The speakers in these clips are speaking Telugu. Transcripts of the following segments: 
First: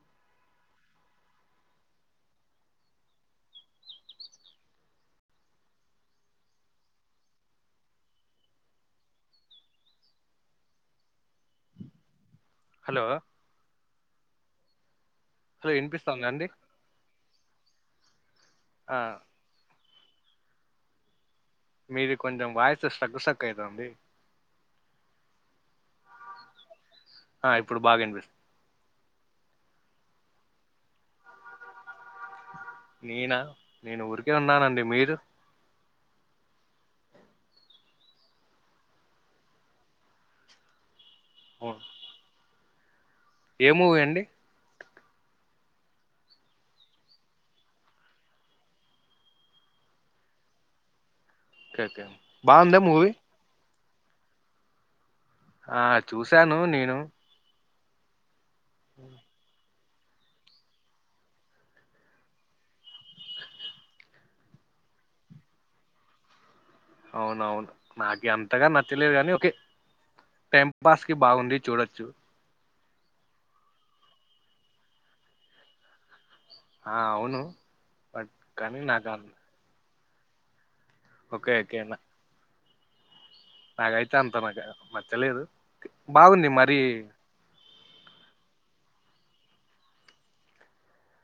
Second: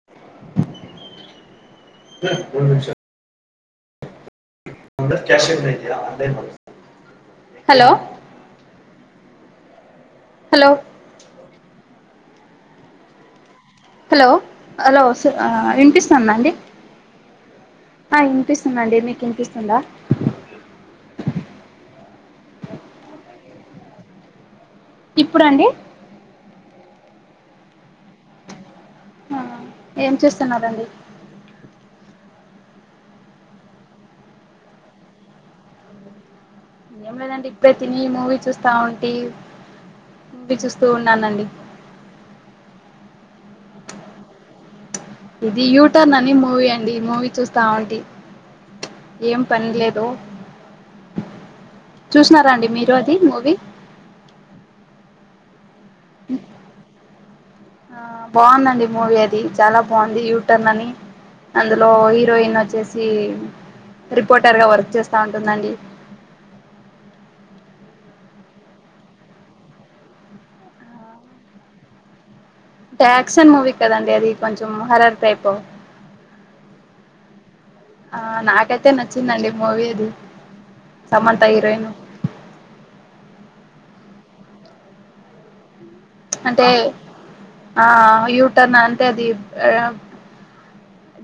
[unintelligible] రెండు నిమిషాల్. [unintelligible] Hello. Hello. Hello. Hello. Hello ఓసు ఆ హలో వినిపిస్తుందా ఇన్పిసున్నా అండి ఆ ఆ ఇన్పిస్తున్నాండి మీకు కిన్పిస్. ఉందా. మీది కొంచెం వాయిసు స్ట్రక్ స్ట్రక్ అయితాంది. ఇప్పుడా అండి. ఆ ఇప్పుడు బాగా ఇన్పిస్. ఆ ఏం చేస్తున్నారండి. నేనా నేను ఊరికే ఉన్నానండి మీరు. ఏం లేదండి ఇప్పుడే తిని మూవీ చూస్తా ఉంటి మూవీ చూస్తూ ఉన్నానండి. ఉ. ఏ మూవీ అండి. ఇది యూటర్న్ అని మూవీ అండి మూవీ చూస్తా ఉంటి. ఏం పన్ లేదు ఓకేఓకే చూస్నారా అండి బాగుందా మీరు అది మూవీ. ఆ చూసాను నేను. ఆ. బాందండి మూవీ అయి. ది చాలా బాంది యూటర్న్ అని అందులో హీరోయిన్ వచ్చేసి. రిపోర్టర్ గా వర్క్ చేస్తా ఉంటుందండి. అవునవున్ నాకి అంతగా నచ్చలేదు గానీ ఒకే. టైం పాస్ కి బాగుంది చూడొచ్చు. ట్యాక్షన్ మూవీ కదండి అది కొంచెం హార్రర్ టైపు. ఆ అవును. ఆ బట్ కానీ నాకైతే నాకు అన్- నచ్చిందండి మూవీది. ఓకే ఓకేనా నాకైతే అంతా నాకే నచ్చలేదు. బాగుంది అంటే మరి ఆ యూటర్న్ అంటే అది ఆ.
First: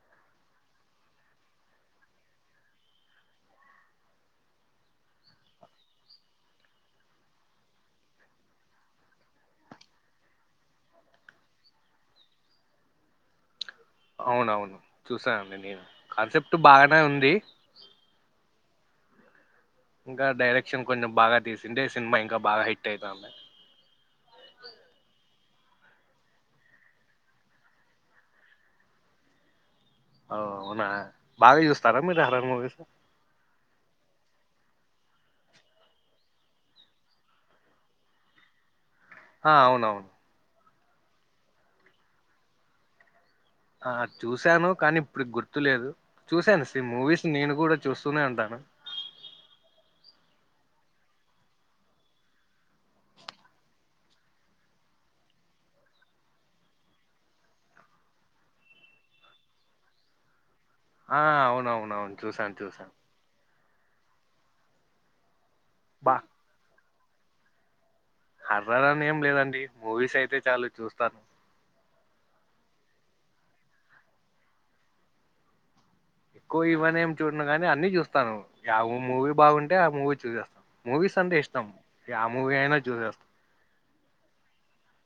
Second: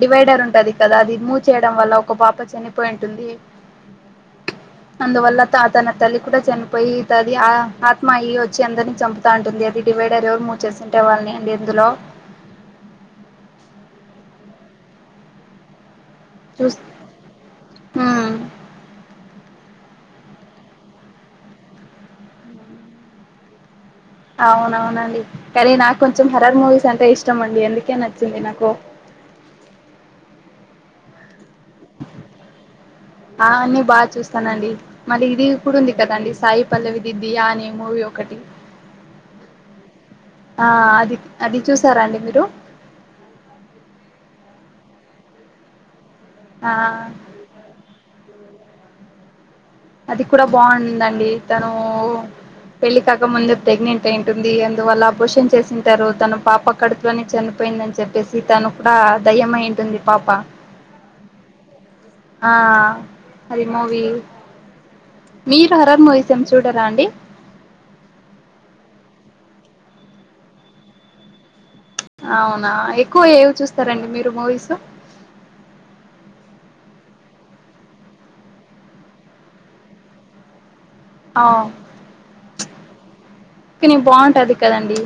డివైడర్ ఉంటాది కదా అది మూవ్ చేయడం వల్ల ఒక పాప చనిపోయి ఉంటుంది. అందువల్ల త తన తల్లి కూడా చనిపోయి తది ఆ ఆత్మయ్య వచ్చి అందరిని చంపు. తా ఉంటుంది అది డివైడర్ ఎవరు మూవ్ చేసింటే వాళ్ళని అండి ఇందులో. అవునవును చూసానండి నేను కాన్సెప్ట్ చూస్ బాగానే ఉంది. ఉమ్ ఇంకా డైరెక్షన్ కొంచెం బాగా తీసింటే సినిమా ఇంకా బాగా హిట్ అయితండ్యా. అవునవునండి కానీ నాకు కొంచెం హార్రర్ మూవీస్ అంటే ఇష్టం అండి అందుకే నచ్చింది నాకు. అవునా బాగా చూస్తారా మీరు హర్రర్ మూవీసు. ఆ అన్నీ బాగా చూస్తానండి. మళ్లీ ఇది ఇప్పుడు ఉంది కదండి సాయి పల్లవిది దియా అనే మూవీ ఒకటి. ఆ అవునవును. ఆ అది అది చూసారా అండి మీరు ఆ చూశాను కానీ ఇప్పుడు గుర్తులేదు చూసాను ఆ శ మూవీస్ నేను కూడా చూస్తూనే ఉంటాను అది కూడా బావుంది దండి తను పెళ్లి కాక ముందే ప్రెగ్నెంట్ అయింటుంది అందువల్ల అబార్షన్ చేసింటారు తన పాప కడుపులోనే చనిపోయిందని చెప్పేసి తను కూడా దయ్యం అయ్యుంటుంది పాప ఆ అవునవునవును ఆ చూసాను చూసాను అది మూవీ మీరు హరర్ బా మూవీస్ ఏం చూడరా అండి హర్రర్ అని ఏం లేదండి మూవీస్ అయితే చాలు చూస్తాను అవునా ఎక్కువ ఏవి చూస్తారండి మీరు మూవీస్ ఎక్కువ ఇవన్న ఏం చూడను గాని అన్ని చూస్తాను యా మూవీ బాగుంటే ఆ మూవీ చూసేస్తాను మూవీస్ అంటే ఆ ఇష్టం యా మూవీ అయినా చూసేస్తాం కానీ బాగుంటాది కదండి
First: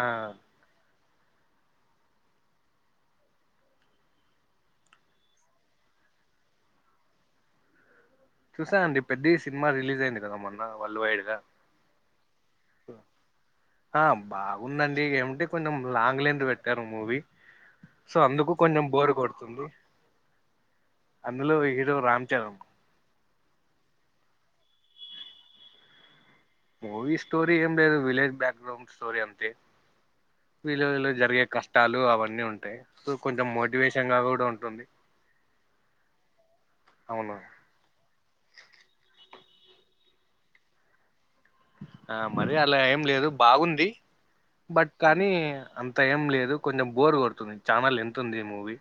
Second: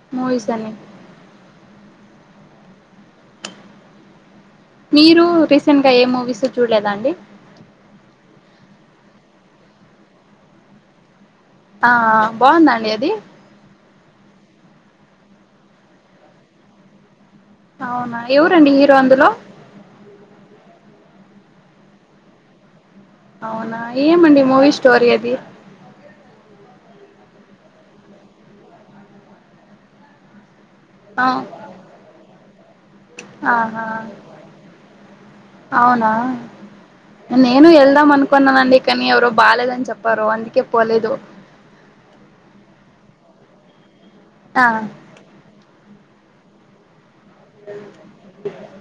ఆ మూవీస్ అన్ని మీరు రీసెంట్గా ఏ మూవీస్ చూడలేదా అండి చూసా అండి పెద్ది సినిమా రిలీజ్ అయింది కదా మొన్న వరల్డ్ వైడ్ గా ఆ బాగుందా అండి అది ఆ బాగుందండి ఏంమన్టే కొంచెం లాంగ్ లెంత్ పెట్టారు మూవీ సో అవునా అందుకు ఎవరండి కొంచెం హీరో బోరు అందులో కొడుతుంది అందులో హీరో రామ్ చరణ్ అవునా ఏమండి మూవీ స్టోరీ అది మూవీ స్టోరీ ఏం లేదు విలేజ్ బ్యాక్గ్రౌండ్ స్టోరీ అంతే విలేజ్ లో ఆ జరిగే కష్టాలు అవన్నీ ఉంటాయి సో కొంచెం ఆహా మోటివేషన్ గా కూడా ఉంటుంది అవునా అవును నేను వెళ్దాం అనుకున్నానండి కాని ఎవరో బాలేదని చెప్పారు అందుకే పోలేదు ఆ మరి అలా ఏం లేదు బాగుంది ఆ బట్ కా కనీ అంత ఏం లేదు కొంచెం బోర్ కొడుతుంది చానా లెంత్ ఉంది మూవీ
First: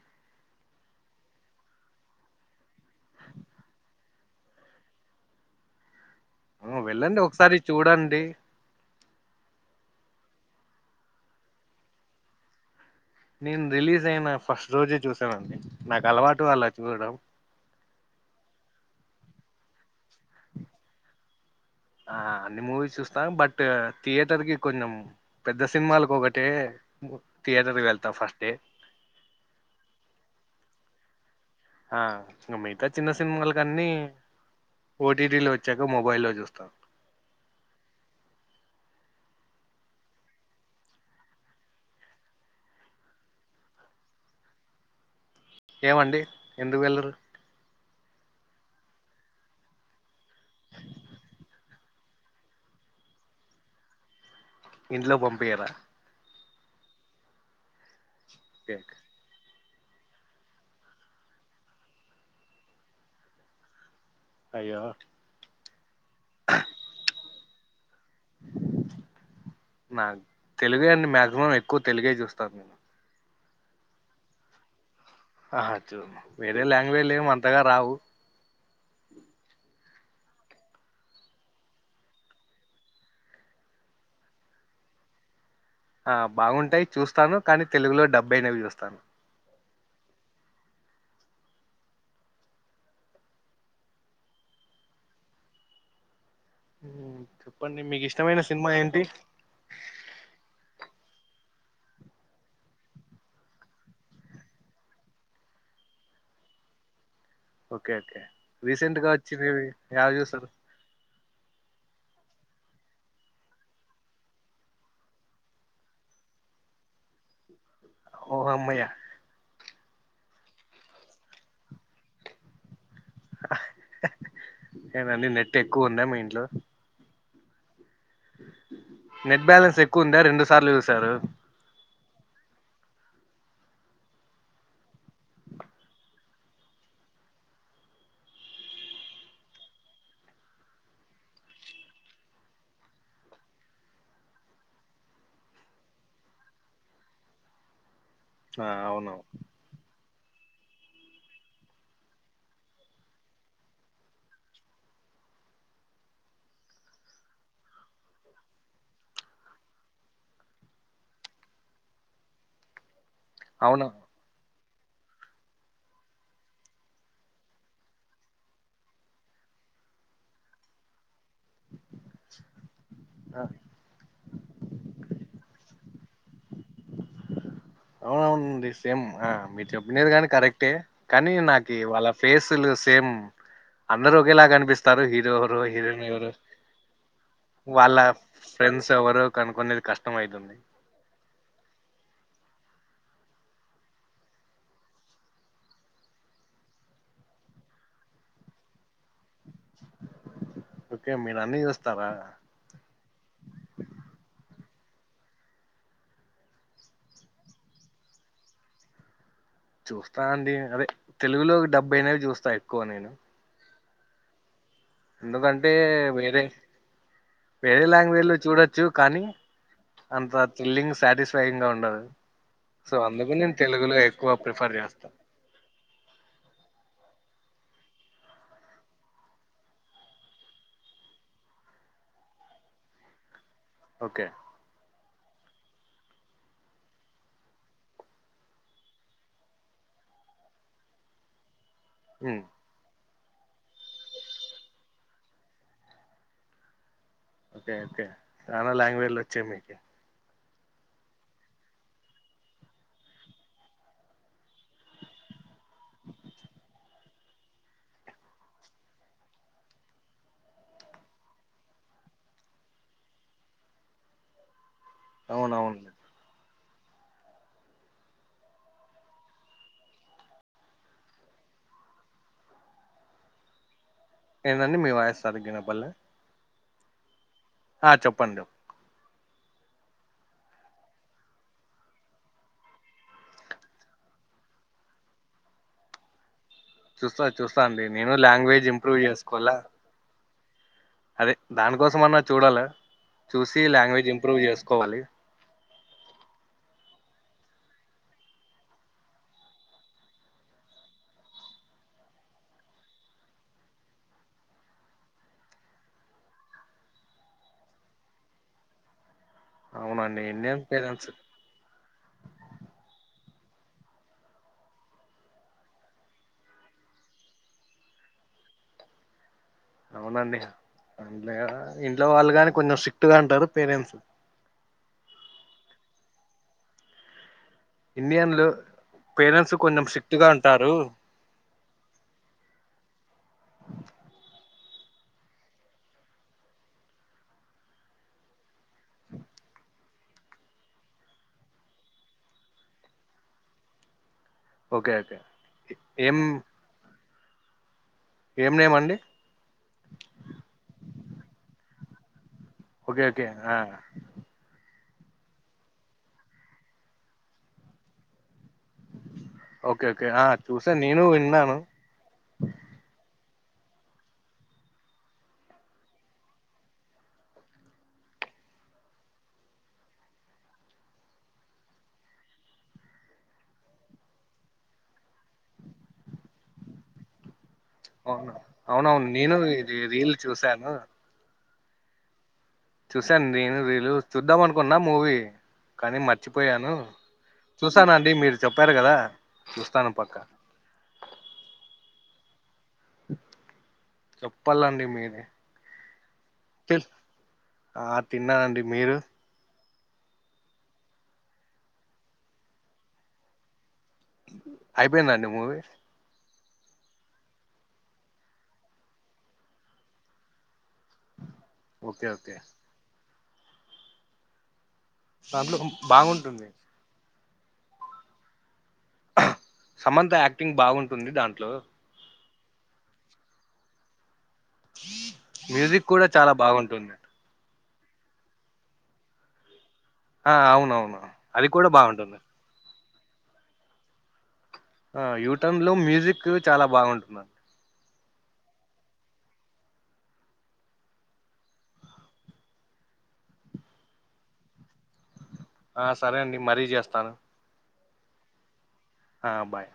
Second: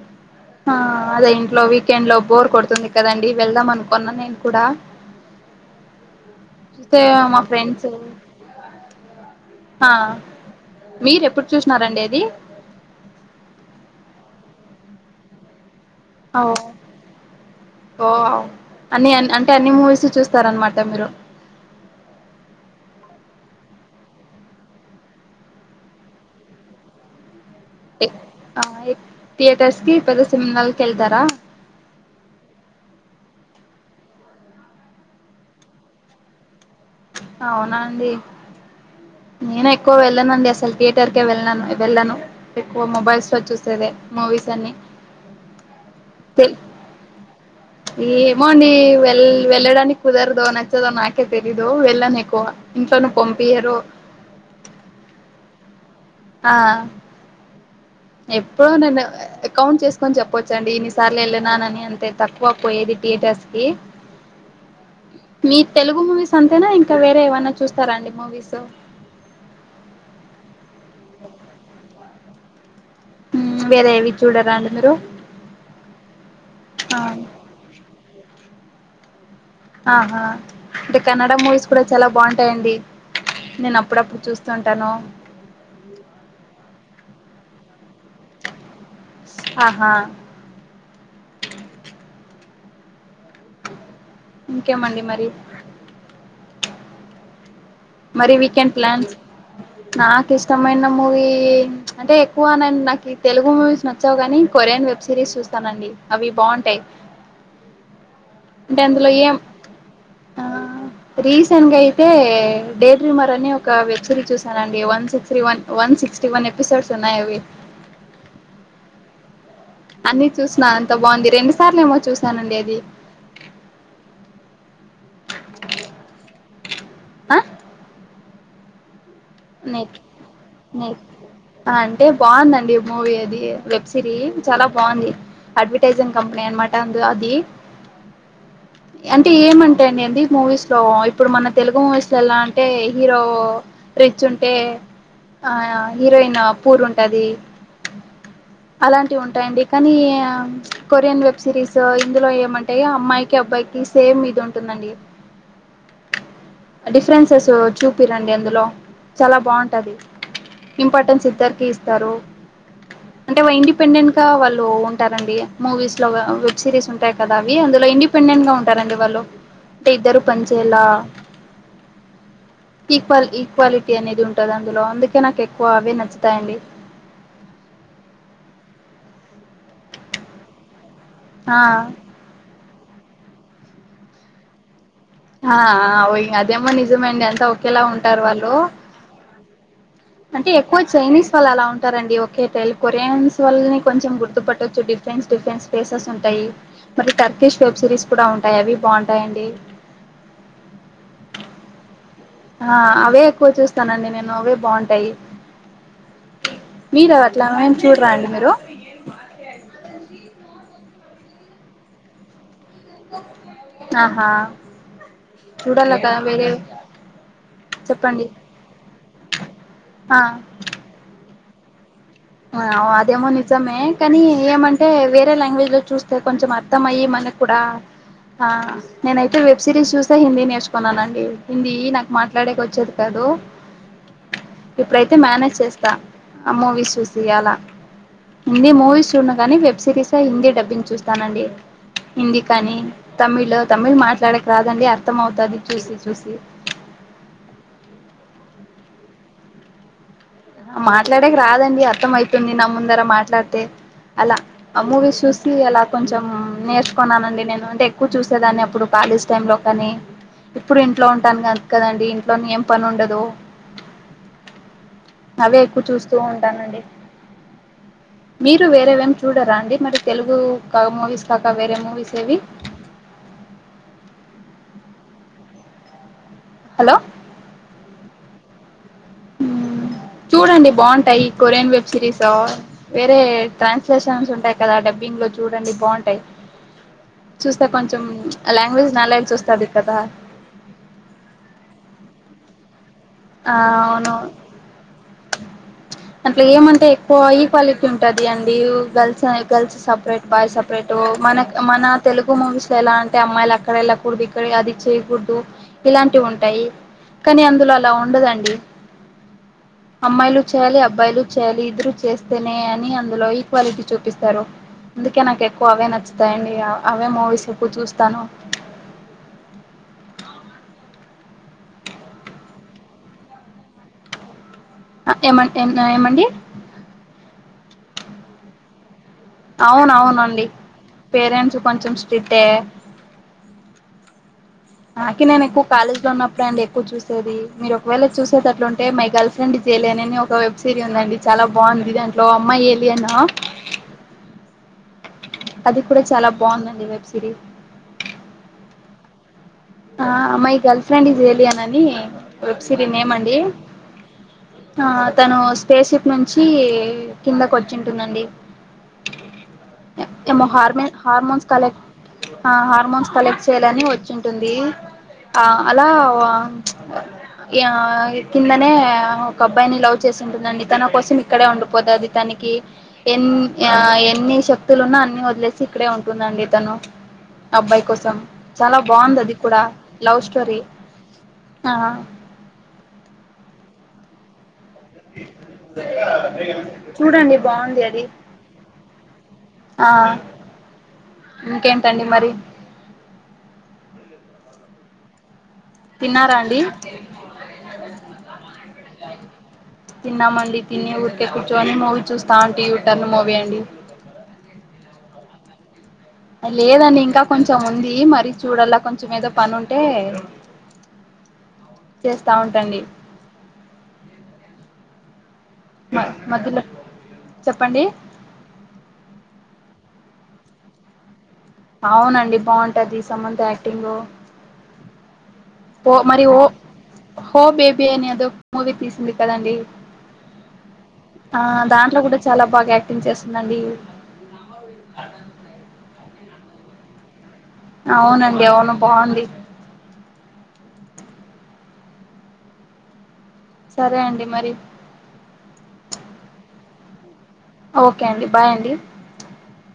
ఆ అదే ఇంట్లో వీకెండ్ లో బోర్ కొడుతుంది కదండి వెళ్దాం అనుకున్నా నేను కూడా ఆ, అయితే వెళ్ళండి మా ఒకసారి ఫ్రెండ్స్ చూడండి ఆ మీరు ఎప్పుడు చూసినారండి ఇది నేను రిలీజ్ అయిన ఫస్ట్ రోజే చూశానుండి నాకు ఓ అలవాటు అలా చూడడం ఓ అన్ని అంటే అన్ని మూవీస్ చూస్తారన్నమాట మీరు ఆ అన్ని మూవీస్ చూస్తాం బట్ థియేటర్ కి కొంచెం పెద్ద సినిమాలకు ఒకటే థియేటర్లకి వెళ్తాను థియేటర్స్ కి పద్ద సినిమాల కేళ్తారా ఇంక మిగతా చిన్న సినిమలుకన్ని ఓటీటీలో వచ్చాక మొబైల్లో చూస్తాం అవునా అండి నేను ఎక్కువ వెళ్ళను అండి అసలు థియేటర్ కే వెళ్ళను వెళ్ళను ఎక్కువ మొబైల్స్ లో చూస్తేదే మూవీస్ అన్ని ఏమండి ఎందుకు వెళ్లరు ఈ ఏమోండి వెల్ వెల్లడానికి కుదరదు నచ్చదు నాకే తెలీదు వెళ్ళనేకువ ఇంట్లోను పంపియారు ఇంట్లో పంపియారా ఆ ఎప్పుడు నేను కౌంట్ చేసుకొని చెప్పొచ్చండి ఇన్నిసార్లు వెళ్ళనానని అంతే తక్కువ పోయేది థియేటర్స్కి అయ్యో మీ తెలుగు మూవీస్ అంతేన ఇంక వేరే ఏవన్నా చూస్తారాండి మూవీస్ నా తెలుగు అండి మాక్సిమం ఎక్కువ తెలుగ చూస్తాను నేను ఉమ్ వేర ఏవి చూడరాండి మీరు అహా చూన్ను వేరే లాంగ్వేజ్ లేమ అంతగా రావు ఆహా అంటే కన్నడ మూవీస్ కూడా చాలా బాగుంటాయండి ఉమ్ నేను అప్పుడప్పుడు చూస్తూ ఉంటను ఆ బాగుంటయి చూస్తాను కానీ తెలుగులో డబ్బుయినవి చూస్తాను ఆహా ఇంకేమండి మరి ఉమ్ చెప్పండి మీకిష్టమైన సినిమా ఏంటి నాకిష్టమైన మూవీ అంటే ఎక్కువనం నాకు ఈ తెలుగు మూవీస్ నాకు చ్చవ్గానీ కొరియన్ వెబ్ సిరీస్ చూస్తానండి అవి బాగుంటయి ఓకే అండి రీసెంట్గా అందులో వచ్చినవి ఏడ చూసారు రీసెంట్గా అయితే డేడ్ రీమర్ అని ఒక వెబ్ సిరీస్ చూసానండి one six three one one sixty one episodes ఉన్నాయావి ఓ అమ్మయ్య అన్ని చూసిన అంత బాగుంది రెండు సార్లు ఏమో చూసానండి అది ఎందండి నెట్ ఎక్కువ ఉందా మీ ఇంట్లో ఆ నెట్ బ్యాలెన్స్ ఎక్కువ ఉందా రెండు సార్లు నెట్ చూసారు అంటే బాగుందండి మూవీ అది వెబ్ సిరీ చాలా బాగుంది అడ్వర్టైజం కంపనీ అనమటాద అది అంటే ఏమంటాండి అంది మూవీస్లో ఇప్పుడు మన తెలుగు మయసులో ఎలా అంటే హీరో రిచ్ ఉంటే ఆ హీరోయిను పూర్ ఉంటది ఆ అవును అలాంటివి ఉంటయండి కానీ కొరియన్ వెబ్ సిరీస్ ఇందులో ఏమంటే అమ్మాయికి అబ్బాయికి సేమ్ ఇది ఉంటుందండి డిఫరెన్సెస్ చూపిరండి అందులో చాలా బాగుంటది ఇంపార్టెన్స్ ఇద్దరికి ఇస్తారు అంటే వో అవును ఇండిపెండెంట్ త వాళ్ళు ఉంటారండి మూవీస్లో గా వెబ్ సిరీస్ ఉంటాయి కదా అవి అందులో ఇండిపెండెంట్గా ఉంటారండి వాళ్ళు టే ఇద్దరు పనించేలా ఈక్వల్ ఆ, ఈక్వాలి టి అనేది ఉంటుంది అందులో అందుకే నాకు ఎక్కువ అవే నచ్చుతయండి అవునవునండి సేమ్ ఆ మీరు చెప్పినది కని కరెక్టే కానీ ఆ నాకు వాళ్ళ ఫేసులు సేమ్ అందరుూ ఒకేలా కనిపిస్తారు ఆ దేవరో హిరోఇన్ ఎవరో అదేమో నిజమే అండి అంతా ఒకేలా వాళ్ళ ఉంటారు వాళ్ళు ఫ్రెండ్స్ తేవరో కనుకునేది కష్టం అయితుంది మాత్ చైనస్ వల్లలా ఉంటారండి ఒకఓే టై కొరియన్స్ వాల్ళని కొంచం గుర్తుపట్టవచ్చు డిఫెన్స్ డిఫెన్స్ ప్లేసెస్ ఉంటయి మరి టర్కిష్ వెబ్ సిరీస్ కూడా ఉంటయి అవి బావున్ టాయండి ఓకే మీరన్నీ చూస్తారా ఆ అవే ఎక్కువ చూస్తానండి నేను అవే బాగుంటయి మీరువట్ల ఏమి చూడరా అండి మీరు చూస్తా అండి అదే తెలుగులో డబ్బైయినవి చూస్తా ఎక్కువ నెన్ ఆహా ఎందుకంటే చూడాల కదా వేరే వేరే లాంగ్వేజ్ చెప్పండి లో చూడొచ్చు కానీ ఆ అంత ఫీల్లింగ్ సాటిస్ఫైయింగ్ గా ఉండదు సో అదేమో అందుకు నేను నిజమే తెలుగులో కానీ ఎక్కువ ప్రిఫర్ ఏమంటేే చేస్తా వేరే లాంగ్వేజ్ లో చూస్తే కొంచెం అర్థం అయ్యి మనకు కూడా ఆ నేనైతే వెబ్ సిరీస్ చూస్తే హిందీ నేర్చుకున్నానండి హిందీ నాకు మాట్లాడేకి వచ్చేది కాదు ఓకే ఇప్పుడైతే మేనేజ్ చేస్తా ఆ మూవీస్ చూ సి అలా హిందీ మూవీస్ చూడను గాని వెబ్ సిరీస్ ఏ హిందీ డబ్బింగ్ చూస్తానండి హిందీ ఉమ్, కానీ తమిళ్ తమిళ్ మాట్లాడక రాదండి అర్థం అవుతది చూసి చూసి ఓకే ఓకే చనా లాంగ్వేజ్ లో వచ్చాయి మీకి మాట్లాడేకి రాదండి అర్థం అవుతుంది నా ముందర మాట్లాడితే అలా ఆ మూవీస్ చూసి అలా కొంచెం నేర్చుకున్నానండి నేను అంటే ఎక్కువ చూసేదాన్ని అప్పుడు కాలేజ్ టైమ్ లో కానీ ఇప్పుడు ఇంట్లో ఉంటాను అంత కదండి ఇంట్లో ఏం పని ఉండదు అవే ఎక్కువ అవునవును చూస్తూ ఉంటానండి మీరు వేరేవి ఏం చూడరా అండి మరి తెలుగు మూవీస్ కాక వేరే మూవీస్ ఏవి ఏందండి మీ వాయిస్ సరిగ్గా వినపల్లె హలో ఆ చెప్పండి చూడండి బాగుంటాయి కొరియన్ వెబ్ సిరీస్ వేరే ట్రాన్స్లేషన్స్ ఉంటాయి కదా డబ్బింగ్ లో చూడండి బాగుంటాయి చూస్తా అండి కొంచెం నేను లాంగ్వేజ్ ఇంప్రూవ్ నాలెడ్జ్ చేసుకోవాలా వస్తది కదా అదే దానికోసం అన్నా చూడాలా చూసి లాంగ్వేజ్ ఆవును ఇంప్రూవ్ చేసుకోవాలి అట్లా ఏమంటే ఎక్కువ ఈక్వాలిటీ ఉంటది అండి girls girls separate boy separate మన మన తెలుగు మూవీస్ లో ఎలా అంటే అమ్మాయిలు అక్కడ వెళ్ళకూడదు ఇక్కడ అది చేయకూడదు ఇలాంటివి ఉంటాయి కానీ అందులో అలా ఉండదండి అవునండి అమ్మాయిలు ఇండియన్ చెయ్యాలి పేరెంట్స్ అబ్బాయిలు చేయాలి ఇద్దరు చేస్తేనే అని అందులో ఈక్వాలిటీ చూపిస్తారు అందుకే నాకు ఎక్కువ అవే నచ్చుతాయండి అవే మూవీస్ ఎక్కువ చూస్తాను అవునండి అ ఇంట్లో వాళ్ళు కాని కొంచెం స్ట్రిక్ట్ గా ఉంటారు పేరెంట్స్ ఏమ ఏమండి ఇండియన్ లో పేరెంట్స్ కొంచెం అవును స్ట్రిక్ట్ గా అవునండి ఉంటారు పేరెంట్స్ కొంచెం స్టిట్టే నాకే నేను ఎక్కువ కాలేజ్ లో ఉన్నప్పుడు అండి ఎక్కువ చూసేది మీరు ఒకవేళ చూసేది అట్లుంటే మై గల్ఫ్ ఫ్రెండ్ జెలియన్ అని ఒక వెబ్ సిరీ ఉందండి చాలా బాగుంది దాంట్లో అమ్మా ఏలియన్ ఓకే ఓకే అది కూడా ఏం చాలా బాగుందండి వెబ్ సిరీస్ ఏం నేమ్ అండి ఆ my girl friend is alien అని వెబ్సిరి ఓకే నేమ్ ఓకే అండి ఆ ఆ తను స్పేస్ షిప్ నుంచి కిందకి వచ్చింటుందండి ఓకే ఓకే ఆ ఏమో చూసా హార్మే నేను హార్మోన్స్ విన్నాను కలెక్ట్ ఆ హార్మోన్స్ కలెక్ట్ చేయాలని వచ్చింటుంది ఆ అలా యా కిందనే ఒక అబ్బాయిని లవ్ చేసి ఉంటుందండి తన కోసం ఇక్కడే ఉండిపోతాది తనికి ఎన్ ఎన్ని శక్తులు ఉన్నా అన్ని వ దిలేసి ఇక్కడే ఉంటుందండి తను అబ్బాయి కోసం అవును చాలా అవునవును బాగుంది అది నేను కూడా ఇది రీల్ లవ్ స్టోరీ చూసాను ఆ చూసాను నేను రీలు చూద్దాం అనుకున్నా మూవీ కానీ మర్చిపోయాను చూడండి బాగుంది అది చూస్తానండి మీరు చెప్పారు కదా చూస్తాను ఆ పక్కా ఇంకేంటండి మరి చెప్పాలండి మీరే తిన్నారా అండి తిన్ ఆ తిన్నానండి మీరు తిన్నామండి తిని ఊరికే కూర్చొని మూవీ చూస్తాను యూటర్లు మూవీ అండి అయిపోయిందండి మూవీ లేదండి ఇంకా కొంచెం ఉంది మరి చూడల్లా కొంచెం ఏదో పని ఉంటే ఓకే చేస్తా ఓకే ఉంటండి తార్లు హుం మ మధ్యలో చెప్పండి సమంత యాక్టింగ్ బాగుంటుంది దాంట్లో అవునండి బాగుంటది సమంత యాక్టింగ్ మ్యూజిక్ పో కూడా మరి చాలా ఓ బాగుంటుంది హో బేబీ అని అదో మూవీ తీసింది కదండి ఆ అవునవును ఆ అది దాంట్లో కూడా బాగుంటుంది చాలా బాగా యాక్టింగ్ చేస్తుందండి ఆ యూటర్న్ లో మ్యూజిక్ చాలా బాగుంటుంది అవునండి అవును బాగుంది సరే అండి మరి ఆ సరే అండి మరీ చేస్తాను ఓకే అండి బాయ్ అండి హా బాయ్